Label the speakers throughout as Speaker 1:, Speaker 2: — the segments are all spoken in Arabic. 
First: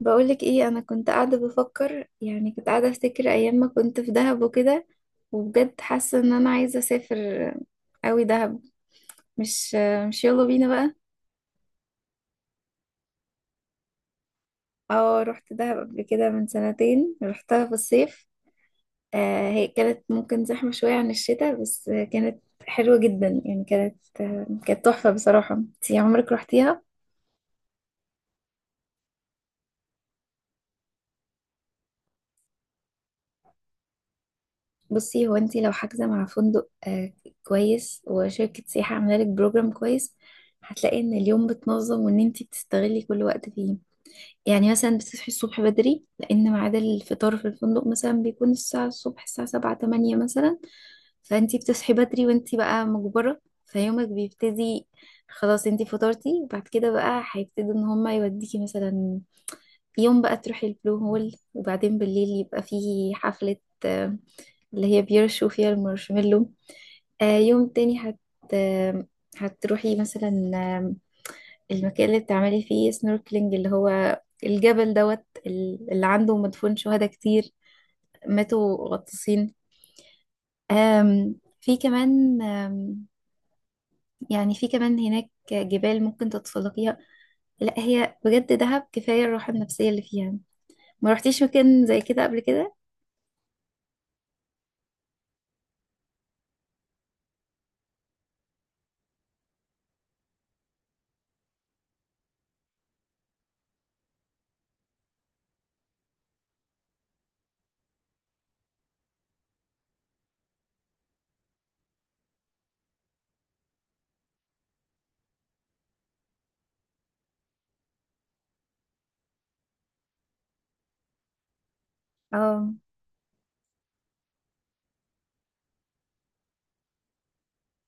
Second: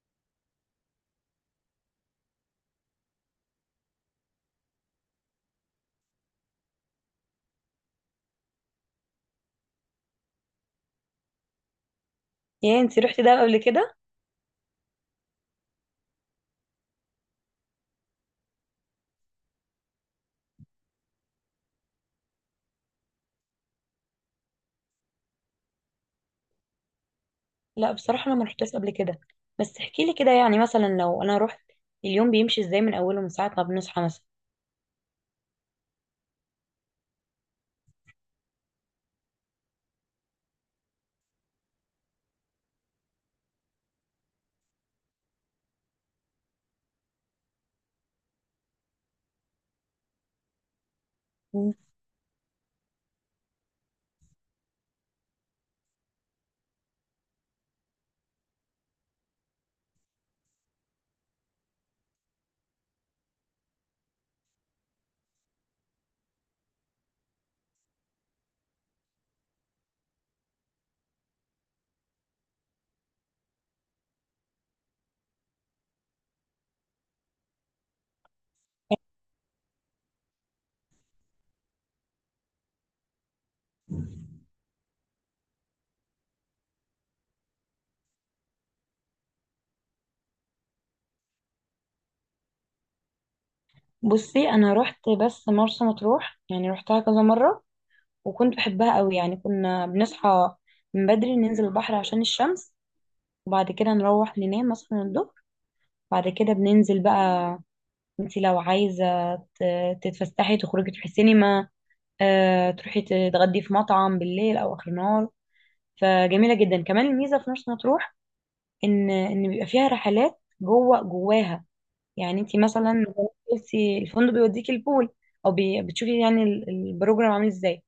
Speaker 1: بقولك ايه، انا كنت قاعده بفكر، يعني كنت قاعده افتكر ايام ما كنت في دهب وكده. وبجد حاسه ان انا عايزه اسافر قوي دهب. مش مش يلا بينا بقى.
Speaker 2: يا انت رحتي دهب قبل كده؟
Speaker 1: اه، رحت دهب قبل كده من سنتين، رحتها في الصيف. آه، هي كانت ممكن زحمه شويه عن الشتاء، بس كانت حلوه جدا، يعني كانت تحفه بصراحه. انتي عمرك رحتيها؟
Speaker 2: لا، بصراحه انا ما رحتش قبل كده. بس احكي لي كده، يعني مثلا لو انا رحت، اليوم بيمشي ازاي من اوله، من ساعه ما بنصحى مثلا؟
Speaker 1: بصي، هو انت لو حاجزه مع فندق كويس وشركه سياحه عامله لك بروجرام كويس، هتلاقي ان اليوم بتنظم وان انت بتستغلي كل وقت فيه. يعني مثلا بتصحي الصبح بدري، لان ميعاد الفطار في الفندق مثلا بيكون الساعه الصبح، الساعه 7 8 مثلا. فانت
Speaker 2: مم.
Speaker 1: بتصحي بدري وانت بقى مجبره، فيومك بيبتدي. خلاص، انت فطرتي بعد كده بقى هيبتدي ان هما يوديكي مثلا يوم بقى تروحي البلو هول، وبعدين بالليل يبقى فيه حفلة، آه، اللي هي بيرشوا فيها المارشميلو. يوم تاني آه، هتروحي مثلا المكان اللي بتعملي فيه سنوركلينج، اللي هو الجبل دوت اللي عنده مدفون شهداء كتير، ماتوا غطاسين. آم، في كمان يعني في كمان هناك جبال ممكن تتسلقيها. لا هي بجد دهب كفاية الراحة النفسية اللي فيها. ما رحتيش مكان زي كده قبل كده؟
Speaker 2: بصي، انا رحت بس مرسى مطروح، يعني رحتها كذا مره وكنت بحبها قوي. يعني كنا بنصحى من بدري ننزل البحر عشان الشمس، وبعد كده نروح ننام مثلا الظهر، بعد كده بننزل بقى. انت لو عايزه تتفسحي تخرجي تروحي سينما، تروحي تتغدي في مطعم بالليل او اخر النهار. فجميله جدا كمان الميزه في مرسى مطروح ان بيبقى فيها رحلات جوه جواها. يعني انت
Speaker 1: اه.
Speaker 2: مثلا قلتي الفندق بيوديكي البول، او بتشوفي يعني البروجرام عامل ازاي.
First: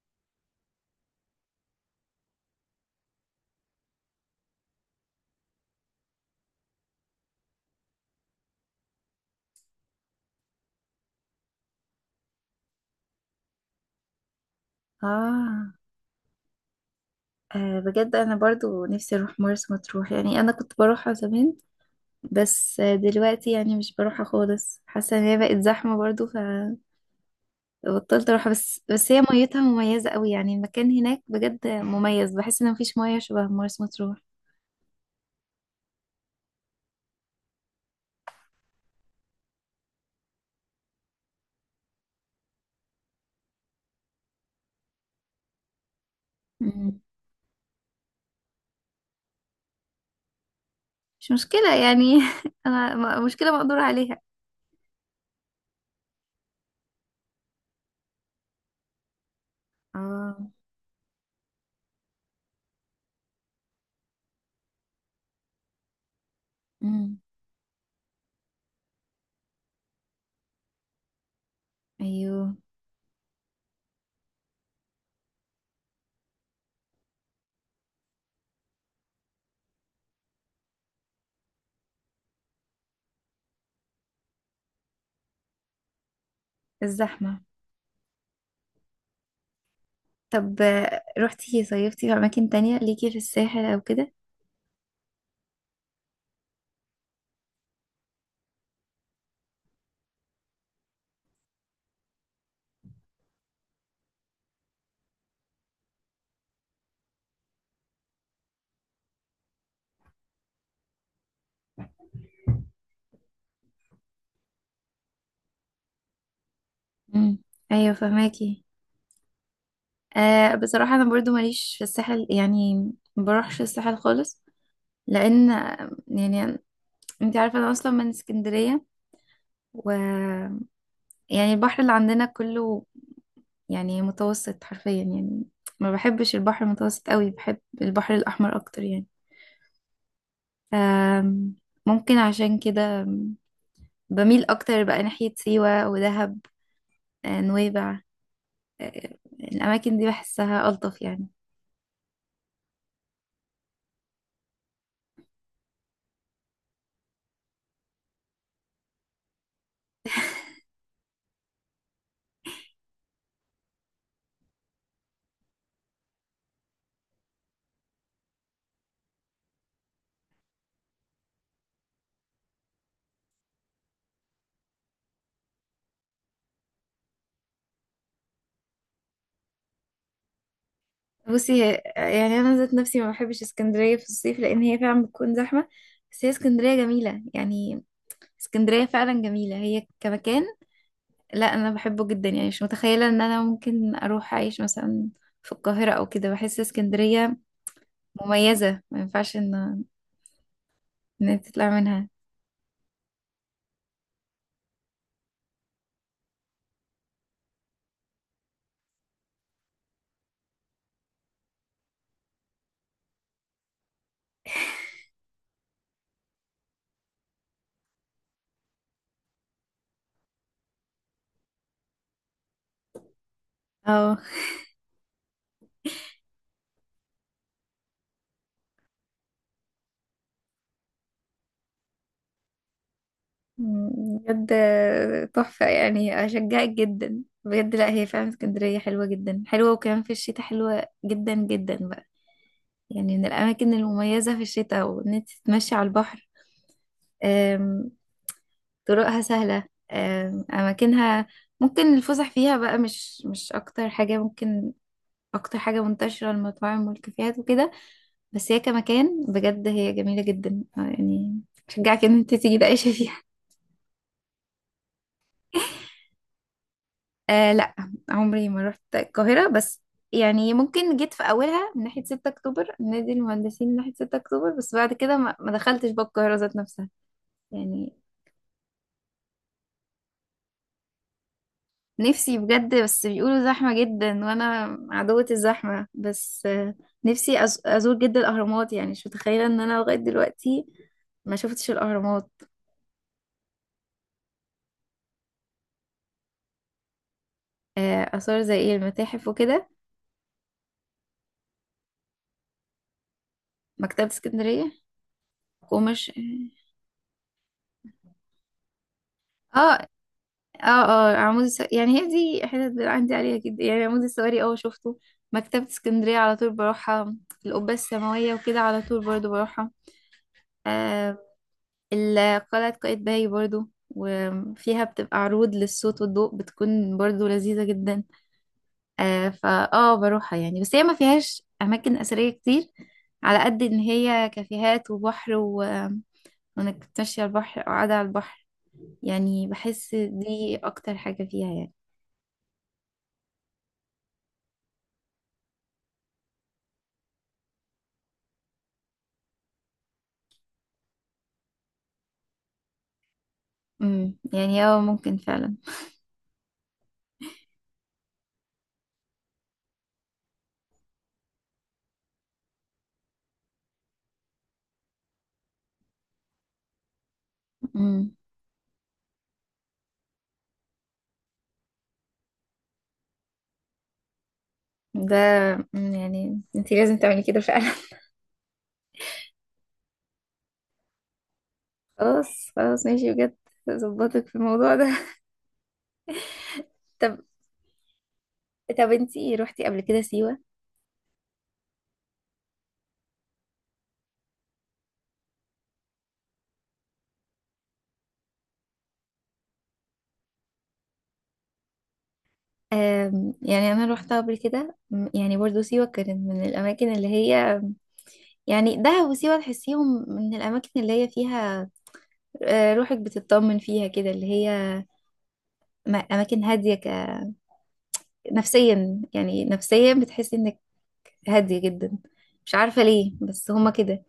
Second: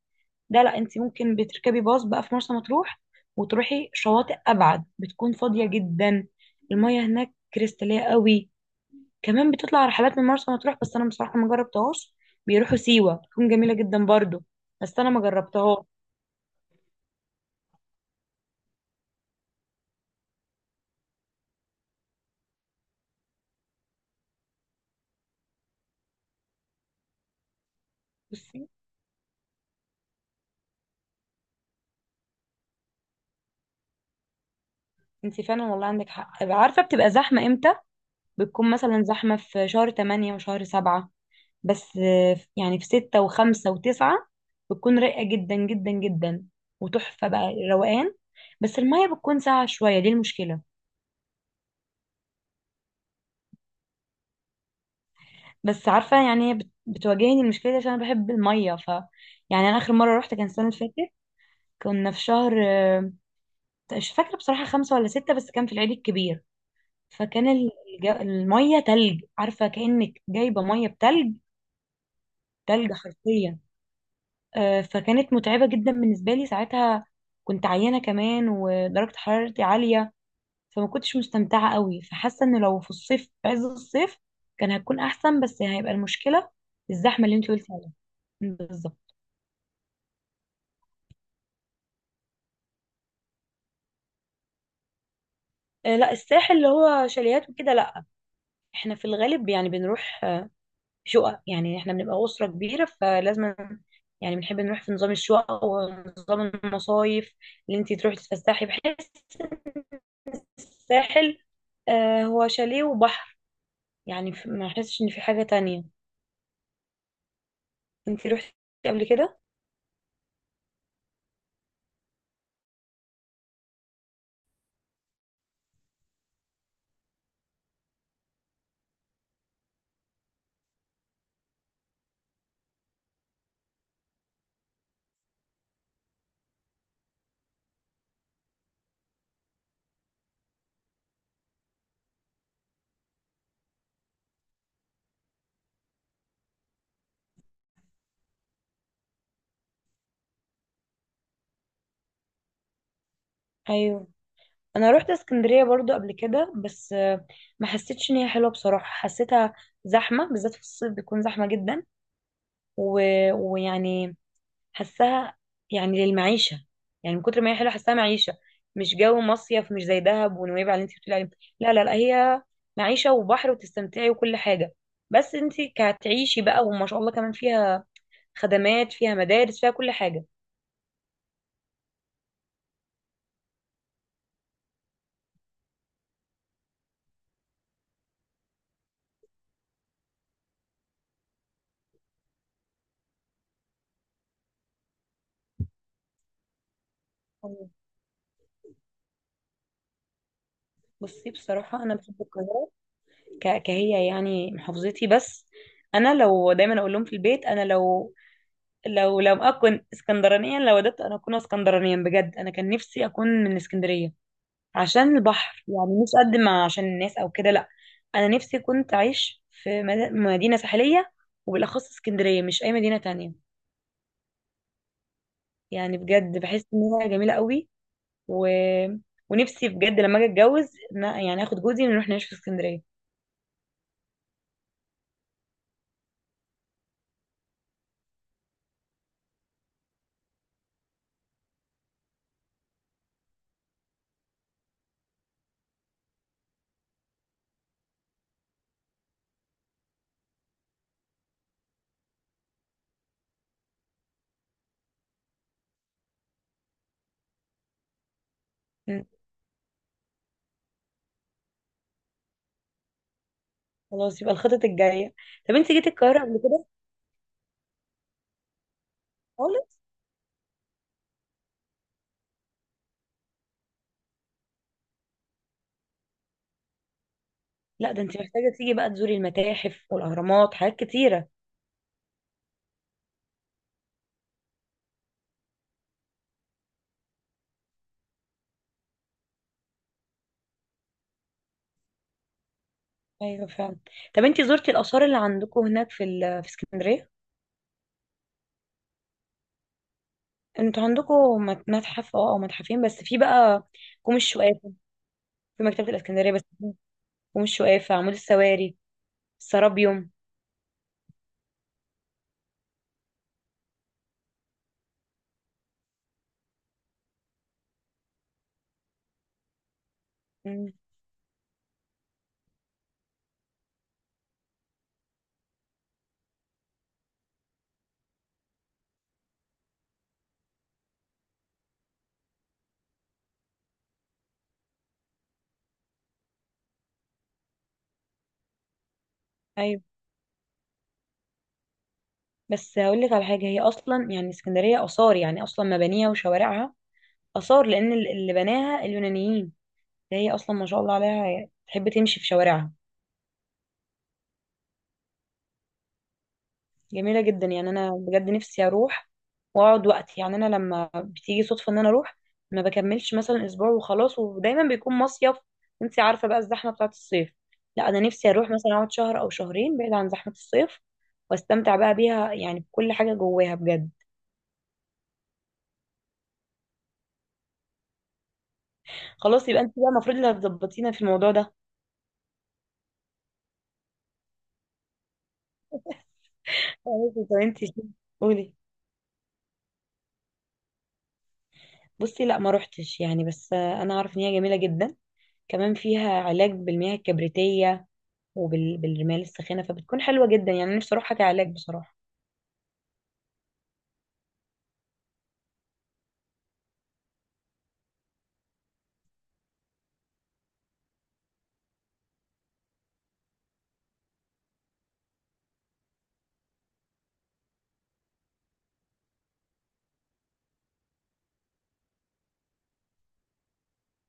Speaker 2: ده لا، انت ممكن بتركبي باص بقى في مرسى مطروح وتروحي شواطئ ابعد بتكون فاضيه جدا. المياه هناك كريستاليه قوي. كمان بتطلع رحلات من مرسى مطروح بس انا بصراحه ما جربتهاش. بيروحوا سيوه، بتكون جميله جدا برضو، بس انا ما
Speaker 1: آه.
Speaker 2: جربتهاش.
Speaker 1: آه، بجد أنا برضو نفسي أروح مرسى مطروح، يعني أنا كنت بروحها زمان، بس دلوقتي يعني مش بروحها خالص، حاسة إن هي بقت زحمة برضو، فبطلت أروحها.
Speaker 2: بصي،
Speaker 1: بس هي ميتها مميزة قوي، يعني المكان هناك بجد مميز. بحس إن مفيش مية شبه مرسى مطروح.
Speaker 2: انت فعلا والله عندك حق. عارفه بتبقى زحمه امتى؟ بتكون مثلا زحمة في شهر تمانية وشهر سبعة، بس يعني في ستة وخمسة وتسعة بتكون رايقة جدا جدا جدا،
Speaker 1: مم.
Speaker 2: وتحفة بقى، روقان. بس المية بتكون ساقعة شوية، دي المشكلة.
Speaker 1: مش مشكلة يعني. أنا مشكلة مقدور عليها.
Speaker 2: بس عارفة، يعني هي بتواجهني المشكلة دي عشان أنا بحب المية. ف يعني أنا آخر مرة روحت كان
Speaker 1: آه.
Speaker 2: السنة اللي فاتت. كنا في شهر، مش فاكرة بصراحة، خمسة ولا ستة، بس كان في العيد الكبير.
Speaker 1: مم.
Speaker 2: فكان المية تلج، عارفة كأنك جايبة مية بتلج.
Speaker 1: أيوه.
Speaker 2: تلج حرفيا. فكانت متعبة جدا بالنسبة لي ساعتها، كنت عيانة كمان ودرجة حرارتي عالية، فما كنتش مستمتعة قوي. فحاسة ان لو في الصيف، في عز الصيف، كان هتكون احسن، بس هيبقى المشكلة الزحمة اللي
Speaker 1: الزحمة.
Speaker 2: انت قلتي عليها بالظبط.
Speaker 1: طب روحتي صيفتي في أماكن تانية ليكي في الساحل أو كده؟
Speaker 2: لا الساحل اللي هو شاليهات وكده لا. احنا في الغالب يعني بنروح شقق، يعني احنا بنبقى أسرة كبيرة، فلازم يعني بنحب نروح في نظام الشقق ونظام المصايف، اللي انت تروحي تتفسحي. بحس الساحل، هو شاليه وبحر، يعني ما احسش ان في حاجة تانية.
Speaker 1: مم. أيوه،
Speaker 2: انتي روحتي
Speaker 1: فهماكي.
Speaker 2: قبل كده؟
Speaker 1: آه، بصراحة أنا برضو ماليش في الساحل يعني، ما بروحش الساحل خالص. لأن يعني أنت عارفة أنا أصلا من اسكندرية، و يعني البحر اللي عندنا كله يعني متوسط حرفيا، يعني ما بحبش البحر المتوسط قوي، بحب البحر الأحمر أكتر يعني. آم، ممكن عشان كده بميل أكتر بقى ناحية سيوة ودهب، نويبع، الأماكن دي بحسها ألطف يعني.
Speaker 2: ايوه، انا روحت اسكندرية برضو قبل كده، بس ما حسيتش ان هي حلوة بصراحة، حسيتها زحمة، بالذات في الصيف بيكون زحمة جدا، و... ويعني حسها يعني للمعيشة، يعني من كتر ما هي حلوة حسها معيشة، مش جو مصيف، مش زي دهب ونويبع اللي انتي بتقولي عليه. لا لا لا، هي معيشة وبحر وتستمتعي وكل حاجة، بس انتي كتعيشي بقى. وما شاء الله كمان فيها خدمات، فيها مدارس، فيها كل حاجة.
Speaker 1: بصي يعني انا ذات نفسي ما بحبش اسكندريه في الصيف لان هي فعلا بتكون زحمه، بس هي اسكندريه جميله يعني، اسكندريه فعلا جميله هي كمكان. لا انا بحبه جدا يعني، مش متخيله ان انا ممكن اروح اعيش مثلا في القاهره او كده. بحس اسكندريه مميزه، ما ينفعش ان
Speaker 2: بصي
Speaker 1: انت تطلع
Speaker 2: بصراحة أنا
Speaker 1: منها.
Speaker 2: بحب القاهرة كهي يعني، محافظتي. بس أنا لو، دايما أقول لهم في البيت، أنا لو أكون اسكندرانيا، لو ودت أنا أكون اسكندرانيا بجد، أنا كان نفسي أكون من اسكندرية عشان البحر، يعني مش قد ما عشان الناس أو كده، لأ. أنا نفسي كنت أعيش في مدينة ساحلية، وبالأخص اسكندرية، مش أي مدينة تانية.
Speaker 1: اه.
Speaker 2: يعني بجد بحس إنها جميلة قوي. و... ونفسي بجد لما أجي أتجوز، يعني آخد جوزي ونروح نعيش في اسكندرية.
Speaker 1: بجد تحفه، يعني اشجعك جدا بجد. لا هي فعلا اسكندريه حلوه جدا حلوه، وكمان في الشتاء حلوه جدا جدا. يعني من الأماكن المميزة في الشتاء وإن أنت تتمشي على البحر. أم، طرقها سهلة، أماكنها ممكن الفسح فيها بقى، مش أكتر حاجة ممكن. أكتر حاجة منتشرة المطاعم والكافيهات وكده. بس هي كمكان بجد هي جميلة جدا يعني شجعك إن أنت تيجي تعيشي فيها.
Speaker 2: خلاص يبقى الخطط الجايه. طب انت جيتي القاهره قبل كده؟
Speaker 1: آه، لا. عمري ما رحت القاهرة،
Speaker 2: خالص؟
Speaker 1: بس يعني ممكن جيت في أولها من ناحية 6 أكتوبر، نادي المهندسين، من ناحية 6 أكتوبر، بس بعد كده ما دخلتش بقى القاهرة ذات نفسها
Speaker 2: لا،
Speaker 1: يعني.
Speaker 2: ده انت محتاجه تيجي بقى تزوري المتاحف والاهرامات، حاجات كتيره.
Speaker 1: نفسي بجد، بس بيقولوا زحمة جدا وانا عدوة الزحمة، بس نفسي ازور جدا الاهرامات. يعني مش متخيلة ان انا لغاية دلوقتي ما شفتش الاهرامات.
Speaker 2: ايوه فعلا. طب انت زرتي الاثار اللي عندكم هناك في في اسكندريه؟
Speaker 1: اثار زي ايه؟ المتاحف وكده.
Speaker 2: انتوا عندكم متحف اه، او متحفين بس، في بقى
Speaker 1: مكتبة
Speaker 2: كوم
Speaker 1: اسكندرية.
Speaker 2: الشقافه، في مكتبه
Speaker 1: قمش.
Speaker 2: الاسكندريه بس، كوم الشقافه، عمود السواري،
Speaker 1: اه، اه،
Speaker 2: السرابيوم.
Speaker 1: اه، عمود يعني هي دي حتت اللي عندي عليها جدا، يعني عمود السواري، اه شفته. مكتبة اسكندرية على طول بروحها. القبة السماوية وكده على طول برضو بروحها.
Speaker 2: مم.
Speaker 1: آم، قلعة قايتباي برضو، وفيها بتبقى عروض للصوت والضوء بتكون برضو لذيذة جدا. فا بروحها يعني، بس هي ما فيهاش أماكن أثرية كتير، على قد إن هي كافيهات وبحر، و... وإنك تمشي على البحر أو قاعدة على البحر. يعني
Speaker 2: ايوه،
Speaker 1: بحس دي أكتر حاجة فيها يعني.
Speaker 2: بس هقول لك على حاجه. هي اصلا يعني اسكندريه اثار، يعني اصلا مبانيها وشوارعها اثار لان اللي بناها اليونانيين. ده هي اصلا ما شاء الله عليها، تحب تمشي في شوارعها.
Speaker 1: يعني ممكن فعلا.
Speaker 2: جميلة جدا. يعني أنا بجد نفسي أروح وأقعد وقت. يعني أنا لما بتيجي صدفة إن أنا أروح ما بكملش مثلا أسبوع وخلاص، ودايما بيكون مصيف، أنت عارفة بقى الزحمة بتاعة الصيف. لا، أنا
Speaker 1: امم
Speaker 2: نفسي أروح مثلا أقعد شهر أو شهرين، بعيد عن زحمة الصيف، واستمتع بقى بيها يعني بكل حاجة جواها بجد.
Speaker 1: ده مم، يعني انتي لازم تعملي كده فعلا.
Speaker 2: خلاص يبقى أنت بقى المفروض اللي هتظبطينا في الموضوع ده.
Speaker 1: خلاص خلاص ماشي بجد، ظبطك في الموضوع ده. طب،
Speaker 2: طب أنت قولي.
Speaker 1: طب انتي روحتي قبل كده سيوة؟
Speaker 2: بصي لا، ما روحتش يعني، بس أنا عارف إن هي جميلة جدا. كمان فيها علاج بالمياه الكبريتية وبالرمال الساخنة، فبتكون حلوة جدا. يعني نفسي اروح علاج بصراحة.
Speaker 1: يعني أنا روحتها قبل كده، يعني برضو سيوة كانت من الأماكن اللي هي، يعني دهب وسيوة تحسيهم من الأماكن اللي هي فيها روحك بتطمن فيها كده، اللي هي أماكن هادية نفسيا، يعني نفسيا بتحسي إنك هادية جدا. مش عارفة ليه بس هما كده.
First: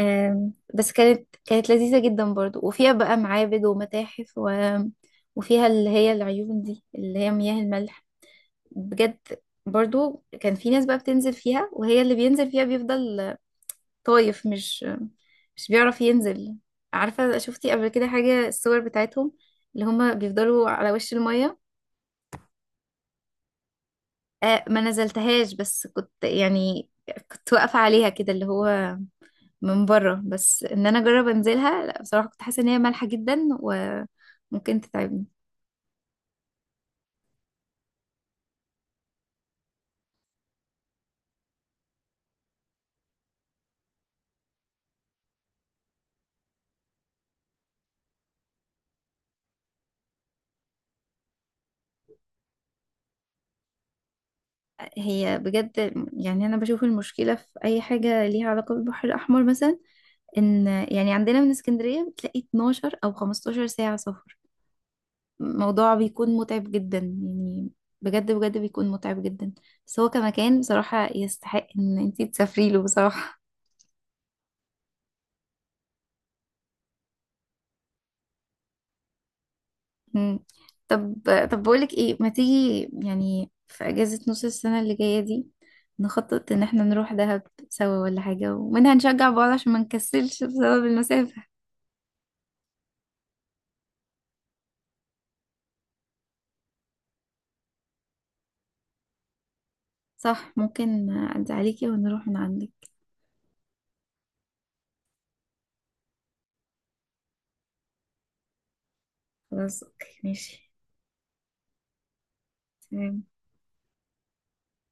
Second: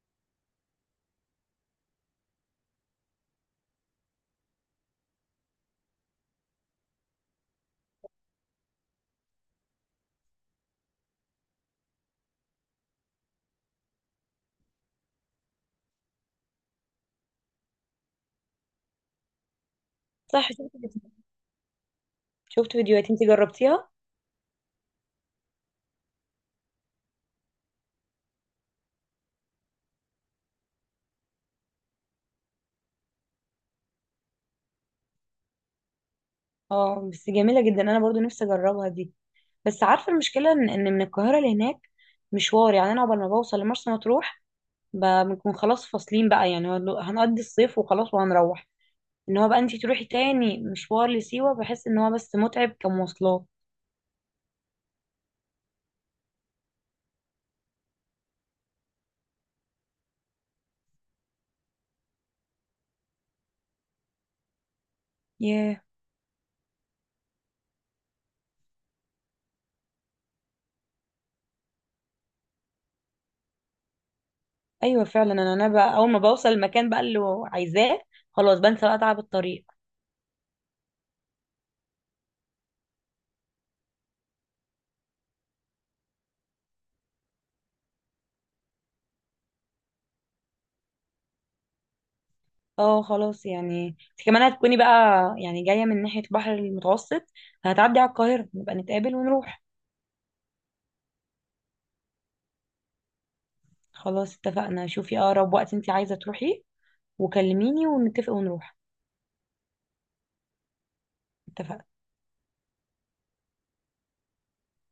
Speaker 1: بس كانت لذيذة جدا برضو، وفيها بقى معابد ومتاحف، و... وفيها اللي هي العيون دي اللي هي مياه الملح. بجد برضو كان في ناس بقى بتنزل فيها، وهي اللي بينزل فيها بيفضل طايف، مش بيعرف ينزل. عارفة، شفتي قبل كده حاجة الصور بتاعتهم اللي هما
Speaker 2: صح،
Speaker 1: بيفضلوا
Speaker 2: شفت.
Speaker 1: على وش المية؟
Speaker 2: شفت فيديوهات. انت جربتيها؟
Speaker 1: آه، ما نزلتهاش، بس كنت يعني كنت واقفة عليها كده، اللي هو من بره. بس ان انا اجرب انزلها، لا بصراحة كنت حاسة ان هي مالحة جدا وممكن تتعبني.
Speaker 2: اه بس جميلة جدا، انا برضو نفسي اجربها دي. بس عارفة المشكلة إن من القاهرة لهناك مشوار، يعني انا عقبال ما بوصل لمرسى مطروح بنكون خلاص فاصلين بقى. يعني هنقضي الصيف وخلاص وهنروح. ان هو بقى انت تروحي تاني مشوار لسيوة، بحس ان هو بس متعب كمواصلات.
Speaker 1: هي بجد، يعني أنا بشوف المشكلة في أي حاجة ليها علاقة بالبحر الأحمر مثلا، إن يعني عندنا من اسكندرية بتلاقي 12 أو 15 ساعة سفر.
Speaker 2: ياه.
Speaker 1: الموضوع بيكون متعب جدا يعني، بجد بجد بيكون متعب جدا. بس هو كمكان بصراحة يستحق إن انتي تسافري له بصراحة.
Speaker 2: ايوه فعلا. انا بقى اول ما بوصل المكان بقى اللي عايزاه، خلاص بنسى بقى تعب الطريق.
Speaker 1: مم. طب، طب بقولك ايه، ما تيجي يعني في أجازة نص السنة اللي جاية دي نخطط إن احنا نروح دهب سوا ولا حاجة، ومنها نشجع بعض عشان ما نكسلش بسبب المسافة.
Speaker 2: اه خلاص، يعني انت كمان هتكوني بقى يعني جاية من ناحية البحر المتوسط، هتعدي على القاهرة، نبقى نتقابل ونروح.
Speaker 1: صح، ممكن أعدي عليكي ونروح من عندك.
Speaker 2: خلاص اتفقنا. شوفي اقرب وقت انت عايزة تروحي وكلميني ونتفق ونروح.
Speaker 1: خلاص أوكي ماشي.
Speaker 2: اتفقنا.
Speaker 1: تمام.